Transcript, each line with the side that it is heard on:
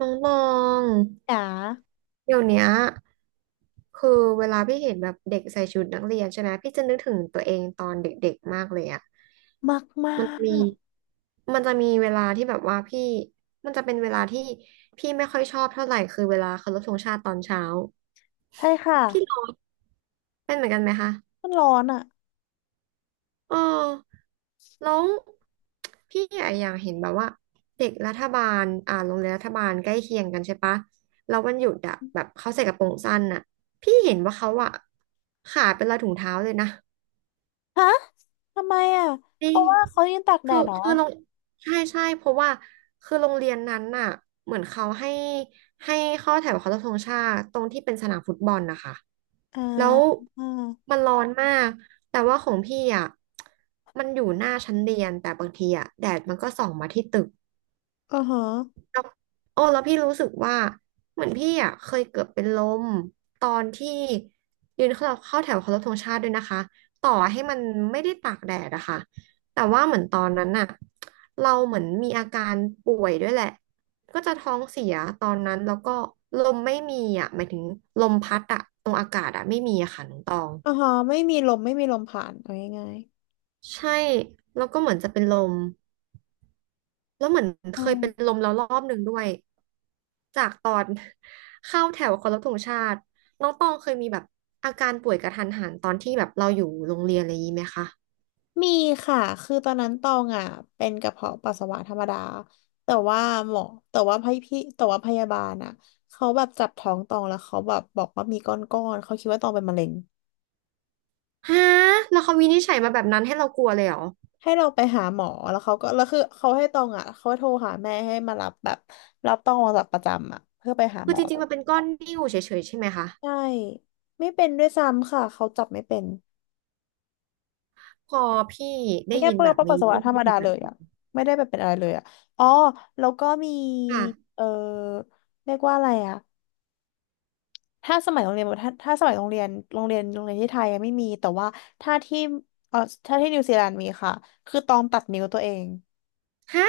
right: น้องตอง
left: หนา
right: เดี๋ยวเนี้ยคือเวลาพี่เห็นแบบเด็กใส่ชุดนักเรียนใช่ไหมพี่จะนึกถึงตัวเองตอนเด็กๆมากเลยอ่ะ
left: มากมา
right: มันมี
left: ก
right: มันจะมีเวลาที่แบบว่าพี่ มันจะเป็นเวลาที่พี่ไม่ค่อยชอบเท่าไหร่คือเวลาเคารพธงชาติตอนเช้า
left: ใช่ค่ะ
right: พี่ร้องเป็นเหมือนกันไหมคะ
left: มันร้อนอ่ะ
right: เออแล้วพี่อะอยากเห็นแบบว่าเด็กรัฐบาลโรงเรียนรัฐบาลใกล้เคียงกันใช่ปะแล้ววันหยุดอะแบบเขาใส่กระโปรงสั้นอะพี่เห็นว่าเขาอะขาดเป็นรอยถุงเท้าเลยนะ
left: ฮะทำไมอ่ะ
right: จริ
left: เพ
right: ง
left: ราะว่าเขายืนตากแด
right: คือ
left: ดเหรอ
right: คือโรงใช่ใช่เพราะว่าคือโรงเรียนนั้นน่ะเหมือนเขาให้ให้เข้อแถวเคารพธงชาติตรงที่เป็นสนามฟุตบอลนะคะ
left: อ่า
right: แล้ว
left: อ่า
right: มันร้อนมากแต่ว่าของพี่อ่ะมันอยู่หน้าชั้นเรียนแต่บางทีอ่ะแดดมันก็ส่องมาที่ตึก
left: อ่าฮะ
right: แล้วโอ้แล้วพี่รู้สึกว่าเหมือนพี่อ่ะเคยเกือบเป็นลมตอนที่ยืนเข้าแถวเคารพธงชาติด้วยนะคะต่อให้มันไม่ได้ตากแดดอะค่ะแต่ว่าเหมือนตอนนั้นน่ะเราเหมือนมีอาการป่วยด้วยแหละก็จะท้องเสียตอนนั้นแล้วก็ลมไม่มีอ่ะหมายถึงลมพัดอ่ะตรงอากาศอ่ะไม่มีอะค่ะน้องตอง
left: อ่าฮะไม่มีลมผ่านเอาง่าย
right: ใช่แล้วก็เหมือนจะเป็นลม แล้วเหมือน
left: ๆอื
right: เคย
left: ม
right: เป็นลมแล้วรอบหนึ่งด้วยจากตอน เข้าแถวเคารพธงชาติน้องตองเคยมีแบบอาการป่วยกระทันหันตอนที่แบบเราอยู่โรงเรียนอะไรอย่างนี้ไหมคะ
left: มีค่ะคือตอนนั้นตองอ่ะเป็นกระเพาะปัสสาวะธรรมดาแต่ว่าหมอแต่ว่าแต่ว่าพยาบาลอ่ะเขาแบบจับท้องตองแล้วเขาแบบบอกว่ามีก้อนๆเขาคิดว่าตองเป็นมะเร็ง
right: ฮะแล้วเขาวินิจฉัยมาแบบนั้นให้เรากลัวเลยเหรอ
left: ให้เราไปหาหมอแล้วเขาก็แล้วคือเขาให้ตองอ่ะเขาโทรหาแม่ให้มารับแบบรับตองออกจากประจำอ่ะเพื่อไปหา
right: คื
left: หม
right: อ
left: อ
right: จริงๆมันเป็นก้อนนิ่วเฉยๆใช่ไหมคะ
left: ใช่ไม่เป็นด้วยซ้ำค่ะเขาจับไม่เป็น
right: พอพี่ได้
left: แค่
right: ยิน
left: เปื้อ
right: แบ
left: น
right: บ
left: ปั
right: นี้
left: สสาวะ
right: พี่
left: ธร
right: นึ
left: ร
right: ก
left: ม
right: ถึ
left: ดา
right: งน
left: เลย
right: ะ
left: อ่ะไม่ได้แบบเป็นอะไรเลยอ่ะอ๋อแล้วก็มี
right: ค่ะ
left: เออเรียกว่าอะไรอ่ะถ้าสมัยโรงเรียนถ้าสมัยโรงเรียนโรงเรียนที่ไทยอะไม่มีแต่ว่าถ้าที่เออถ้าที่นิวซีแลนด์มีค่ะคือตองตัดนิ้วตัวเอง
right: ฮะ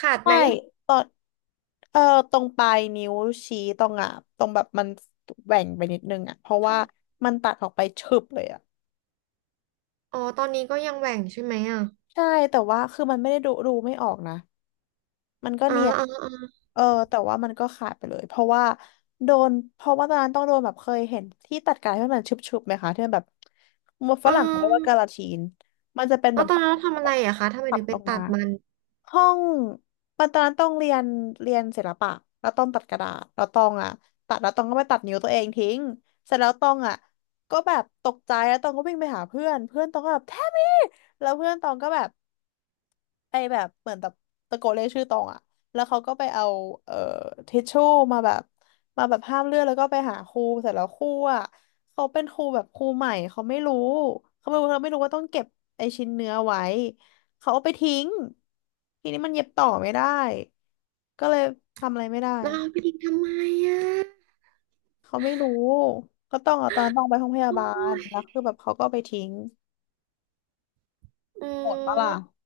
right: ขาด
left: ใช่
right: ไหม
left: เออตรงปลายนิ้วชี้ตรงอ่ะตรงแบบมันแหว่งไปนิดนึงอ่ะเพราะว่า
right: ท
left: มันตัดออกไปฉึบเลยอ่ะ
right: ำอ๋อตอนนี้ก็ยังแหว่งใช่ไหมอ่ะ
left: ใช่แต่ว่าคือมันไม่ได้ดูไม่ออกนะมันก็
right: อ๋อ
left: เนียน
right: อ๋ออ๋อ
left: เออแต่ว่ามันก็ขาดไปเลยเพราะว่าโดนเพราะว่าตอนนั้นต้องโดนแบบเคยเห็นที่ตัดกายที่มันชุบๆไหมคะที่มันแบบฝ
right: อ๋อ
left: รั่งเขาเรียกว่ากาลาทีนมันจะเป็นแบ
right: แล้ว
left: บ
right: ตอน
left: ที่
right: นั้นเราทำอะไรอะคะทำไม
left: ตั
right: ถึ
left: ด
right: งไป
left: ลง
right: ตั
left: มา
right: ดมัน
left: ห้องปัตอนนั้นต้องเรียนเรียนศิลปะแล้วต้องตัดกระดาษแล้วต้องตัดแล้วต้องก็ไปตัดนิ้วตัวเองทิ้งเสร็จแล้วต้องอ่ะก็แบบตกใจแล้วต้องก็วิ่งไปหาเพื่อนเพื่อนต้องก็แบบแทมมี่แล้วเพื่อนต้องก็แบบ ไอแบบเหมือนแบบตะโกนเรียกชื่อตองอะแล้วเขาก็ไปเอาเอ่อทิชชู่มาแบบมาแบบห้ามเลือดแล้วก็ไปหาครูเสร็จแล้วครูอะเขาเป็นครูแบบครูใหม่เขาไม่รู้เขาไม่รู้ว่าต้องเก็บไอชิ้นเนื้อไว้เขาเอาไปทิ้งทีนี้มันเย็บต่อไม่ได้ก็เลยทำอะไรไม่ได้
right: เราเอาไปทิ้งทำไมอ่ะ
left: เขาไม่รู้ก็ต้องเอาตอนนั้นต้องไปห้องพยา
right: โอ
left: บา
right: ้
left: ล
right: ย
left: แล้วคือแบบเขาก็เอาไปทิ้ง
right: อื
left: โหดปะล่ะ
right: ม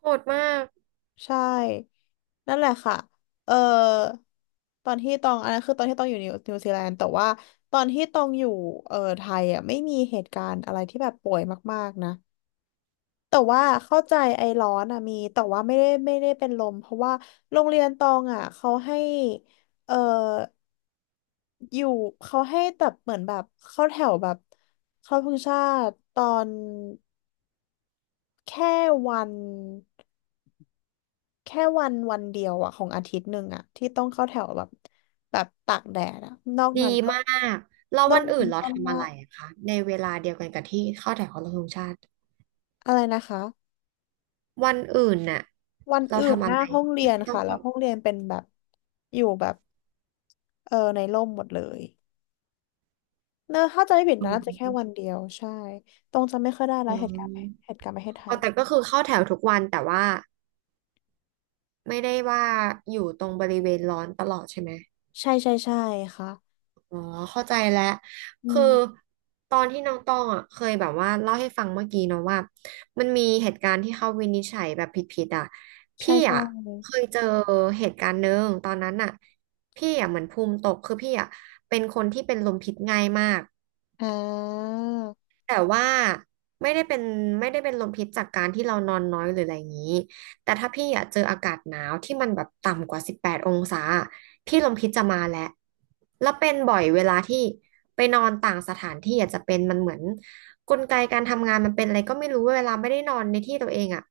right: โหดมาก
left: ใช่นั่นแหละค่ะเอ่อตอนที่ตองอันนั้นคือตอนที่ตองอยู่นิวซีแลนด์แต่ว่าตอนที่ตองอยู่ไทยอ่ะไม่มีเหตุการณ์อะไรที่แบบป่วยมากๆนะแต่ว่าเข้าใจไอร้อนอ่ะมีแต่ว่าไม่ได้เป็นลมเพราะว่าโรงเรียนตองอ่ะเขาให้เอ่ออยู่เขาให้แบบเหมือนแบบเข้าแถวแบบเข้าธงชาติตอนแค่วัน แค่วันเดียวอะของอาทิตย์หนึ่งอะที่ต้องเข้าแถวแบบแบบตากแดดอะนอก
right: ดี
left: นั้นก็
right: มากแล้ว
left: นอ
right: วั
left: ก
right: นอื่
left: นั้น
right: นเรา
left: ก็
right: ทำอะ
left: ว่า
right: ไรอะคะในเวลาเดียวกันกับที่เข้าแถวเคารพธงชาติ
left: อะไรนะคะ
right: วันอื่นน่ะ
left: วัน
right: เรา
left: อื่น
right: ทำ
left: ห
right: อะ
left: น้า
right: ไร
left: ห้องเรี
right: ที่
left: ยน
right: ไม่ต้อง
left: ค่ะแล้ว
right: เข้า
left: ห้องเรียนเป็นแบบอยู่แบบเออในร่มหมดเลยเนอะถ้าจะไม่ผิด
right: อื
left: นะน่าจะ
right: ม
left: แค่วันเดียวใช่ตรงจะไม่ค่อยได้
right: อื
left: รายเหตุการณ์เห
right: ม
left: ตุการณ์ประเทศไท
right: ออ
left: ย
right: แต่ก็คือเข้าแถวทุกวันแต่ว่าไม่ได้ว่าอยู่ตรงบริเวณร้อนตลอดใช่ไหม
left: ใช่ใช่ใช่ค่ะ
right: อ๋อเข้าใจแล้ว
left: อื
right: คือ
left: ม
right: ตอนที่น้องตองอ่ะเคยแบบว่าเล่าให้ฟังเมื่อกี้เนาะว่ามันมีเหตุการณ์ที่เขาวินิจฉัยแบบผิดๆอ่ะ
left: ใช่
right: พี่
left: ใช่
right: อ่ะเคยเจอเหตุการณ์หนึ่งตอนนั้นอ่ะพี่อ่ะเหมือนภูมิตกคือพี่อ่ะเป็นคนที่เป็นลมพิษง่ายมาก
left: อ่า
right: แต่ว่าไม่ได้เป็นไม่ได้เป็นลมพิษจากการที่เรานอนน้อยหรืออะไรอย่างนี้แต่ถ้าพี่อยากเจออากาศหนาวที่มันแบบต่ำกว่า18องศาพี่ลมพิษจะมาแล้วแล้วเป็นบ่อยเวลาที่ไปนอนต่างสถานที่อาจจะเป็นมันเหมือนกลไกการทำงานมันเป็นอะไรก็ไม่รู้เวลาไม่ได้นอนในที่ตัวเองอ่ะ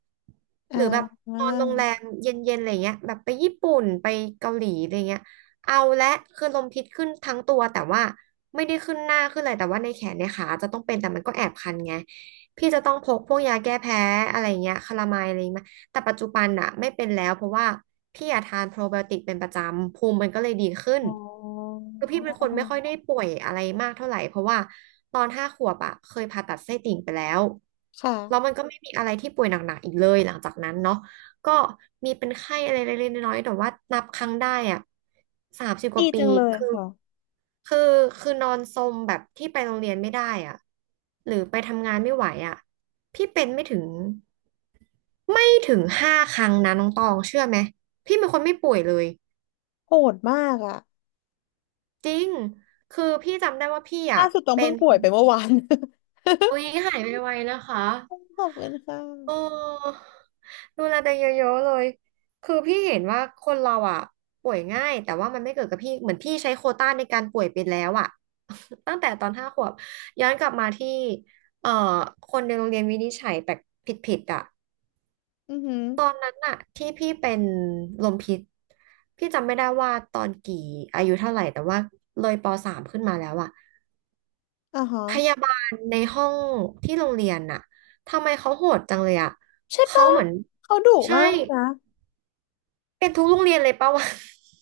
left: อ่
right: หรือแบบ
left: า
right: นอนโรงแรมเย็นๆอะไรเงี้ยแบบไปญี่ปุ่นไปเกาหลีอะไรเงี้ยเอาและคือลมพิษขึ้นทั้งตัวแต่ว่า ไม่ได้ขึ้นหน้าขึ้นอะไรแต่ว่าในแขนในขาจะต้องเป็นแต่มันก็แอบคันไงพี่จะต้องพกพวกยาแก้แพ้อะไรเงี้ยคาลาไมด์อะไรมาแต่ปัจจุบันอะไม่เป็นแล้วเพราะว่าพี่อะทานโปรไบโอติกเป็นประจำภูมิมันก็เลยดีขึ้น
left: อ๋อ
right: คือพี่เป็นคนไม่ค่อยได้ป่วยอะไรมากเท่าไหร่เพราะว่าตอน5 ขวบอะเคยผ่าตัดไส้ติ่งไปแล้ว
left: ค่ะ
right: แล้วมันก็ไม่มีอะไรที่ป่วยหนักๆอีกเลยหลังจากนั้นเนาะ ก็มีเป็นไข้อะไรเล็กๆน้อยๆแต่ว่านับครั้งได้อ่ะ30ก
left: ดี
right: ว่าปี
left: จังเลย
right: คือ
left: ค่ะ
right: คือคือนอนซมแบบที่ไปโรงเรียนไม่ได้อ่ะหรือไปทำงานไม่ไหวอ่ะพี่เป็นไม่ถึง5 ครั้งนะน้องตองเชื่อไหมพี่เป็นคนไม่ป่วยเลย
left: โหดมากอ่ะ
right: จริงคือพี่จำได้ว่าพี่อ่ะ
left: ล่าสุดต้อง
right: เป็
left: เพิ่ง
right: น
left: ป่วยไปเมื่อวาน
right: อุ๊ยหายไวๆนะคะ
left: ขอบคุณค่ะ
right: เออดูแลตัวเองเยอะๆเลย คือพี่เห็นว่าคนเราอ่ะป่วยง่ายแต่ว่ามันไม่เกิดกับพี่เหมือนพี่ใช้โควต้าในการป่วยไปแล้วอ่ะ ตั้งแต่ตอน5 ขวบย้อนกลับมาที่เอ่อคนในโรงเรียนวินิจฉัยแปลกผิดๆอ่ะ
left: อือหือ
right: ตอนนั้นอ่ะที่พี่เป็นลมพิษพี่จำไม่ได้ว่าตอนกี่อายุเท่าไหร่แต่ว่าเลยปสามขึ้นมาแล้วอ่ะ
left: อ่าฮะ
right: พยาบาลในห้องที่โรงเรียนน่ะทำไมเขาโหดจังเลยอ่ะ
left: ใช่
right: เขา
left: ปะ
right: เหมือน
left: เขาดุ
right: ใช่
left: มากเลยนะ
right: เป็นทุกโรงเรียนเลยปะวะ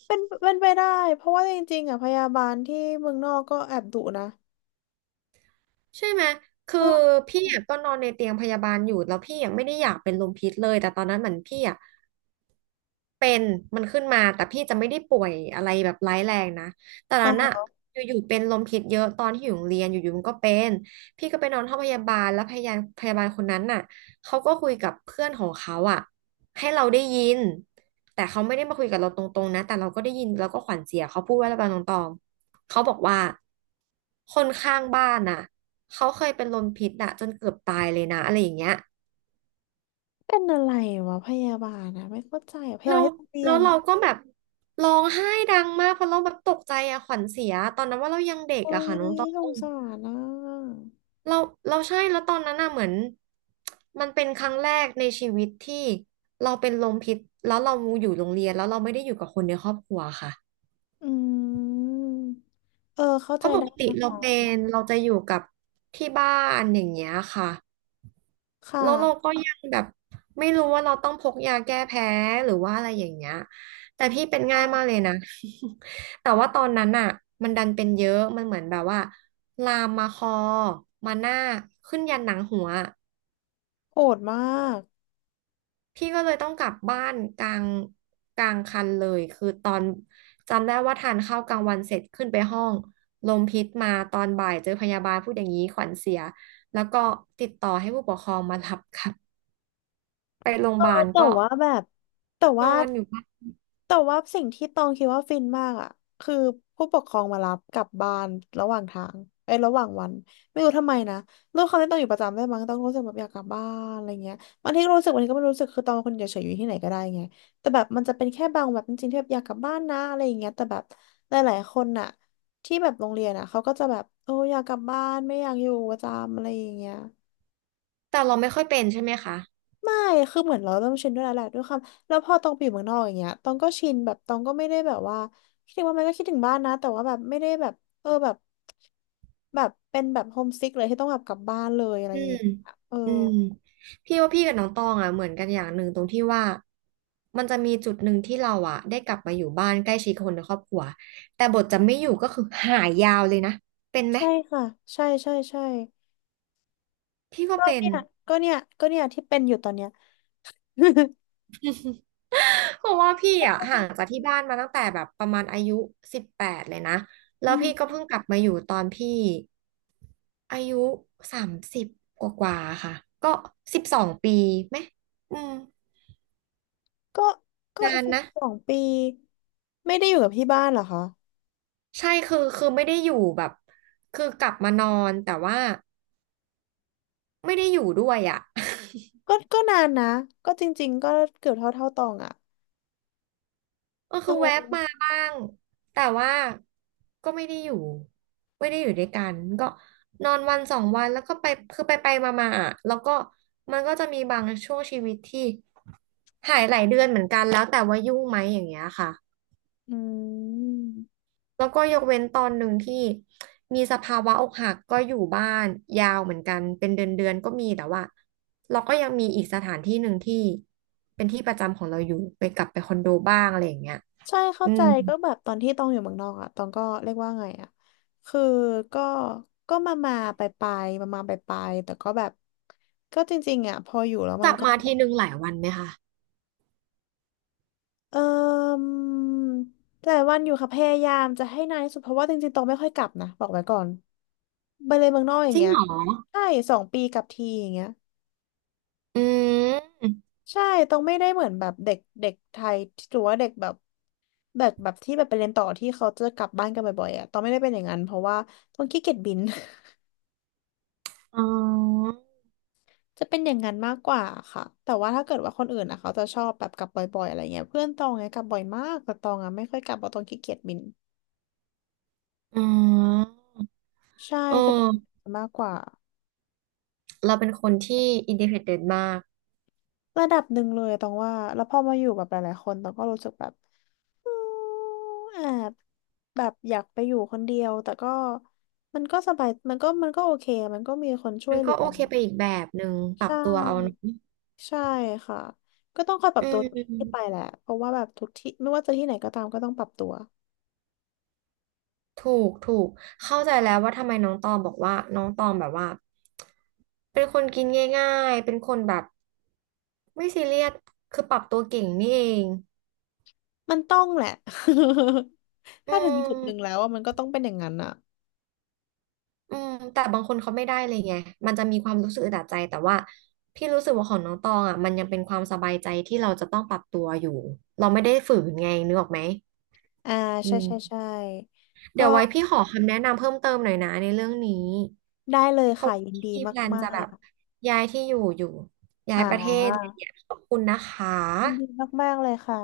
left: เป็นเป็นไปได้เพราะว่าจริงๆอ่ะพยาบาลที่เมืองนอกก็แอบดุนะ
right: ใช่ไหมคื
left: เอ
right: อ
left: อ
right: พี่อะก็นอนในเตียงพยาบาลอยู่แล้วพี่ยังไม่ได้อยากเป็นลมพิษเลยแต่ตอนนั้นเหมือนพี่อะ เป็นมันขึ้นมาแต่พี่จะไม่ได้ป่วยอะไรแบบร้ายแรงนะแต่นั้นอะ
left: เออ
right: อยู่ๆเป็นลมพิษเยอะตอนที่อยู่โรงเรียนอยู่ๆมันก็เป็นพี่ก็ไปนอนห้องพยาบาลแล้วพยาบาลคนนั้นน่ะเขาก็คุยกับเพื่อนของเขาอะให้เราได้ยินแต่เขาไม่ได้มาคุยกับเราตรงๆนะแต่เราก็ได้ยินเราก็ขวัญเสียเขาพูดว่าอะไรบางตรงๆเขาบอกว่าคนข้างบ้านน่ะเขาเคยเป็นลมพิษน่ะจนเกือบตายเลยนะอะไรอย่างเงี้ย
left: เป็นอะไรวะพยาบาลนะไม่เข้าใจอะพยา
right: เรา
left: บาลที่ต้องเรี
right: แล้
left: ย
right: ว
left: น
right: เรา
left: อะ
right: ก็แบบร้องไห้ดังมากเพราะเราแบบตกใจอะขวัญเสียตอนนั้นว่าเรายังเด็ก
left: โอ้
right: อะ
left: ย
right: ค่ะน้องตอ
left: สง
right: ง
left: สารนะ
right: เราเราใช่แล้วตอนนั้นอะเหมือนมันเป็นครั้งแรกในชีวิตที่เราเป็นลมพิษแล้วเราอยู่โรงเรียนแล้วเราไม่ได้อยู่กับคนในครอบครัวค่ะ
left: อืมเออเข้า
right: เพ
left: ใจ
right: ราะป
left: ได้
right: กติ
left: นะ
right: เราเป็
left: คะ
right: นเราจะอยู่กับที่บ้านอย่างเงี้ยค่ะ
left: ค่ะ
right: แล้วเราก็ยังแบบไม่รู้ว่าเราต้องพกยาแก้แพ้หรือว่าอะไรอย่างเงี้ยแต่พี่เป็นง่ายมาก
left: ค่ะ
right: เลยนะ แต่ว่าตอนนั้นอ่ะมันดันเป็นเยอะมันเหมือนแบบว่าลามมาคอมาหน้าขึ้นยันหนังหัว
left: โหดมาก
right: พี่ก็เลยต้องกลับบ้านกลางคันเลยคือตอนจำได้ว่าทานข้าวกลางวันเสร็จขึ้นไปห้องลมพิษมาตอนบ่ายเจอพยาบาลพูดอย่างนี้ขวัญเสียแล้วก็ติดต่อให้ผู้ปกครองมารับ ครับไปโรงพ
left: เออ
right: ยาบาล
left: แต่
right: ก็
left: ว่าแบบแต่
right: น
left: ว่า
right: อนอยู่
left: แต่ว่าสิ่งที่ตองคิดว่าฟินมากอ่ะคือผู้ปกครองมารับกลับบ้านระหว่างทางเอ้ยระหว่างวันไม่รู้ทำไมนะด้วยความที่ตองอยู่ประจำด้วยมั้งตองรู้สึกแบบอยากกลับบ้านอะไรเงี้ยบางทีก็รู้สึกบางทีก็ไม่รู้สึกคือตองเป็นคนเฉยๆอยู่ที่ไหนก็ได้ไงแต่แบบมันจะเป็นแค่บางแบบจริงๆที่แบบอยากกลับบ้านนะอะไรอย่างเงี้ยแต่แบบหลายๆคนน่ะที่แบบโรงเรียนอ่ะเขาก็จะแบบโอ้อยากกลับบ้านไม่อยากอยู่ประจำอะไรอย่างเงี้ย
right: แต่เราไม่ค่อยเป็นใช่ไหมคะ
left: ไม่ คือเหมือนเราเริ่มชินด้วยแล้วแหละด้วยความแล้วพอตองไปอยู่เมืองนอกอย่างเงี้ยตองก็ชินแบบตองก็ไม่ได้แบบว่าคิดถึงว่ามันก็คิดถึงบ้านนะแต่ว่าแบบไม่ได้แบบเออแบบแบบเป็นแบบโฮมซิกเลยที่ต้องแบบกลับบ้านเลยอะไรอ
right: อื
left: ย่าง
right: ม
left: เงี้ยเออ
right: อืม พี่ว่าพี่กับน้องตองอ่ะเหมือนกันอย่างหนึ่งตรงที่ว่ามันจะมีจุดหนึ่งที่เราอ่ะได้กลับมาอยู่บ้านใกล้ชิดคนในครอบครัวแต่บทจะไม่อยู่ก็คือหายยาวเลยนะเป็นไหม
left: ใช่ค่ะใช่ใช่ใช่
right: พี่ว่า
left: ก็
right: เป็น
left: เนี่ยก็เนี่ยที่เป็นอยู่ตอนเนี้ย
right: เพราะว่าพี่อ่ะห่างจากที่บ้าน มาตั้งแต่แบบประมาณอายุ18เลยนะแล้
left: อื
right: วพี่ก็
left: ม
right: เพิ่งกลับมาอยู่ตอนพี่อายุ30กว่ากว่าๆค่ะก็12 ปีไหมอืม
left: ก็ก็
right: นาน
left: สิบ
right: นะ
left: สองปีไม่ได้อยู่กับที่บ้านเหรอคะ
right: ใช่คือไม่ได้อยู่แบบคือกลับมานอนแต่ว่าไม่ได้อยู่ด้วยอ่ะ
left: ก็นานนะก็จริงๆก็เกือบเท่าตองอ่ะ
right: ก็
left: เอ
right: คือแวบมา
left: อ
right: บ้างแต่ว่าก็ไม่ได้อยู่ด้วยกันก็นอนวันสองวันแล้วก็ไปคือไปไปมามาอ่ะแล้วก็มันก็จะมีบางช่วงชีวิตที่หายหลายเดือนเหมือนกันแล้วแต่ว่ายุ่งไหมอย่างเงี้ยค่ะ
left: อืม
right: แล้วก็ยกเว้นตอนหนึ่งที่มีสภาวะอกหักก็อยู่บ้านยาวเหมือนกันเป็นเดือนเดือนก็มีแต่ว่าเราก็ยังมีอีกสถานที่หนึ่งที่เป็นที่ประจำของเราอยู่ไปกลับไปคอนโดบ้างอะไรอย่างเงี้ย
left: ใช่เข้า
right: อื
left: ใจ
right: ม
left: ก็แบบตอนที่ตองอยู่เมืองนอกอ่ะตองก็เรียกว่าไงอ่ะคือก็ก็มามาไปไปมามาไปไปแต่ก็แบบก็จริงๆอ่ะพออยู่แล้ว
right: ก
left: มัน
right: ลับ
left: ก็
right: มาทีหนึ่งหลายวันไหมคะ
left: เออแต่วันอยู่ค่ะพยายามจะให้นานที่สุดเพราะว่าจริงๆตองไม่ค่อยกลับนะบอกไว้ก่อนไปเลยเมืองนอกอย่า
right: จ
left: ง
right: ริง
left: เงี้ย
right: เหรอ
left: ใช่2 ปีกลับทีอย่างเงี้ย
right: อืม
left: ใช่ตรงไม่ได้เหมือนแบบเด็กเด็กไทยหรือว่าเด็กแบบแบบที่แบบไปเรียนต่อที่เขาจะกลับบ้านกันบ่อยๆอ่ะตองไม่ได้เป็นอย่างนั้นเพราะว่าตองขี้เกียจบิน
right: อ๋อ
left: จะเป็นอย่างนั้นมากกว่าค่ะแต่ว่าถ้าเกิดว่าคนอื่นอ่ะเขาจะชอบแบบกลับบ่อยๆอะไรเงี้ยเพื่อนตองไงกลับบ่อยมากแต่ตองอ่ะไม่ค่อยกลับเพราะตองขี้เกียจบิน
right: อ๋อ
left: ใช่
right: เอ
left: จะเป็นอย่าง
right: อ
left: นั้นมากกว่า
right: เราเป็นคนที่อินดิเพนเดนต์มาก
left: ระดับหนึ่งเลยอะตองว่าแล้วพอมาอยู่กับหลายๆคนตองก็รู้สึกแบบอืมแอบแบบอยากไปอยู่คนเดียวแต่ก็มันก็สบายมันก็มันก็โอเคมันก็มีคนช่ว
right: มั
left: ย
right: น
left: เหลื
right: ก็
left: อ
right: โอเคไปอีกแบบหนึ่งปรับ
left: ใช่
right: ตัวเอาเนอะ
left: ใช่ค่ะก็ต้องคอยปรั
right: อื
left: บตัวทุกที่ไป
right: ม
left: แหละเพราะว่าแบบทุกที่ไม่ว่าจะที่ไหนก็ตามก็ต้องปรับตัว
right: ถูกถูกเข้าใจแล้วว่าทำไมน้องตองบอกว่าน้องตองแบบว่าเป็นคนกินง่ายๆเป็นคนแบบไม่ซีเรียสคือปรับตัวเก่งนี่เอง
left: มันต้องแหละ
right: อื
left: ถ้าถึงจุดหนึ่งแล้
right: ม
left: วอะมันก็ต้องเป็นอย่างนั้นอ่ะ
right: อืมแต่บางคนเขาไม่ได้เลยไงมันจะมีความรู้สึกอึดอัดใจแต่ว่าพี่รู้สึกว่าของน้องตองอ่ะมันยังเป็นความสบายใจที่เราจะต้องปรับตัวอยู่เราไม่ได้ฝืนไงนึกออกไหม
left: อ่า
right: อื
left: ใช่ใช่
right: ม
left: ใช่
right: เดี๋
left: ก็
right: ยวไว้พี่ขอคำแนะนำเพิ่มเติมหน่อยนะในเรื่องนี้
left: ได้เลย
right: เพราะ
left: ค่ะ
right: ว่า
left: ยิน
right: พี่
left: ดี
right: มีแพลน
left: มา
right: จะแบบ
left: ก
right: ย้ายที่อยู่อยู่
left: ๆ
right: ย้ายประเทศอะไรอย่างเงี้ยขอบคุณนะคะ
left: ยินดีมากๆเลยค่ะ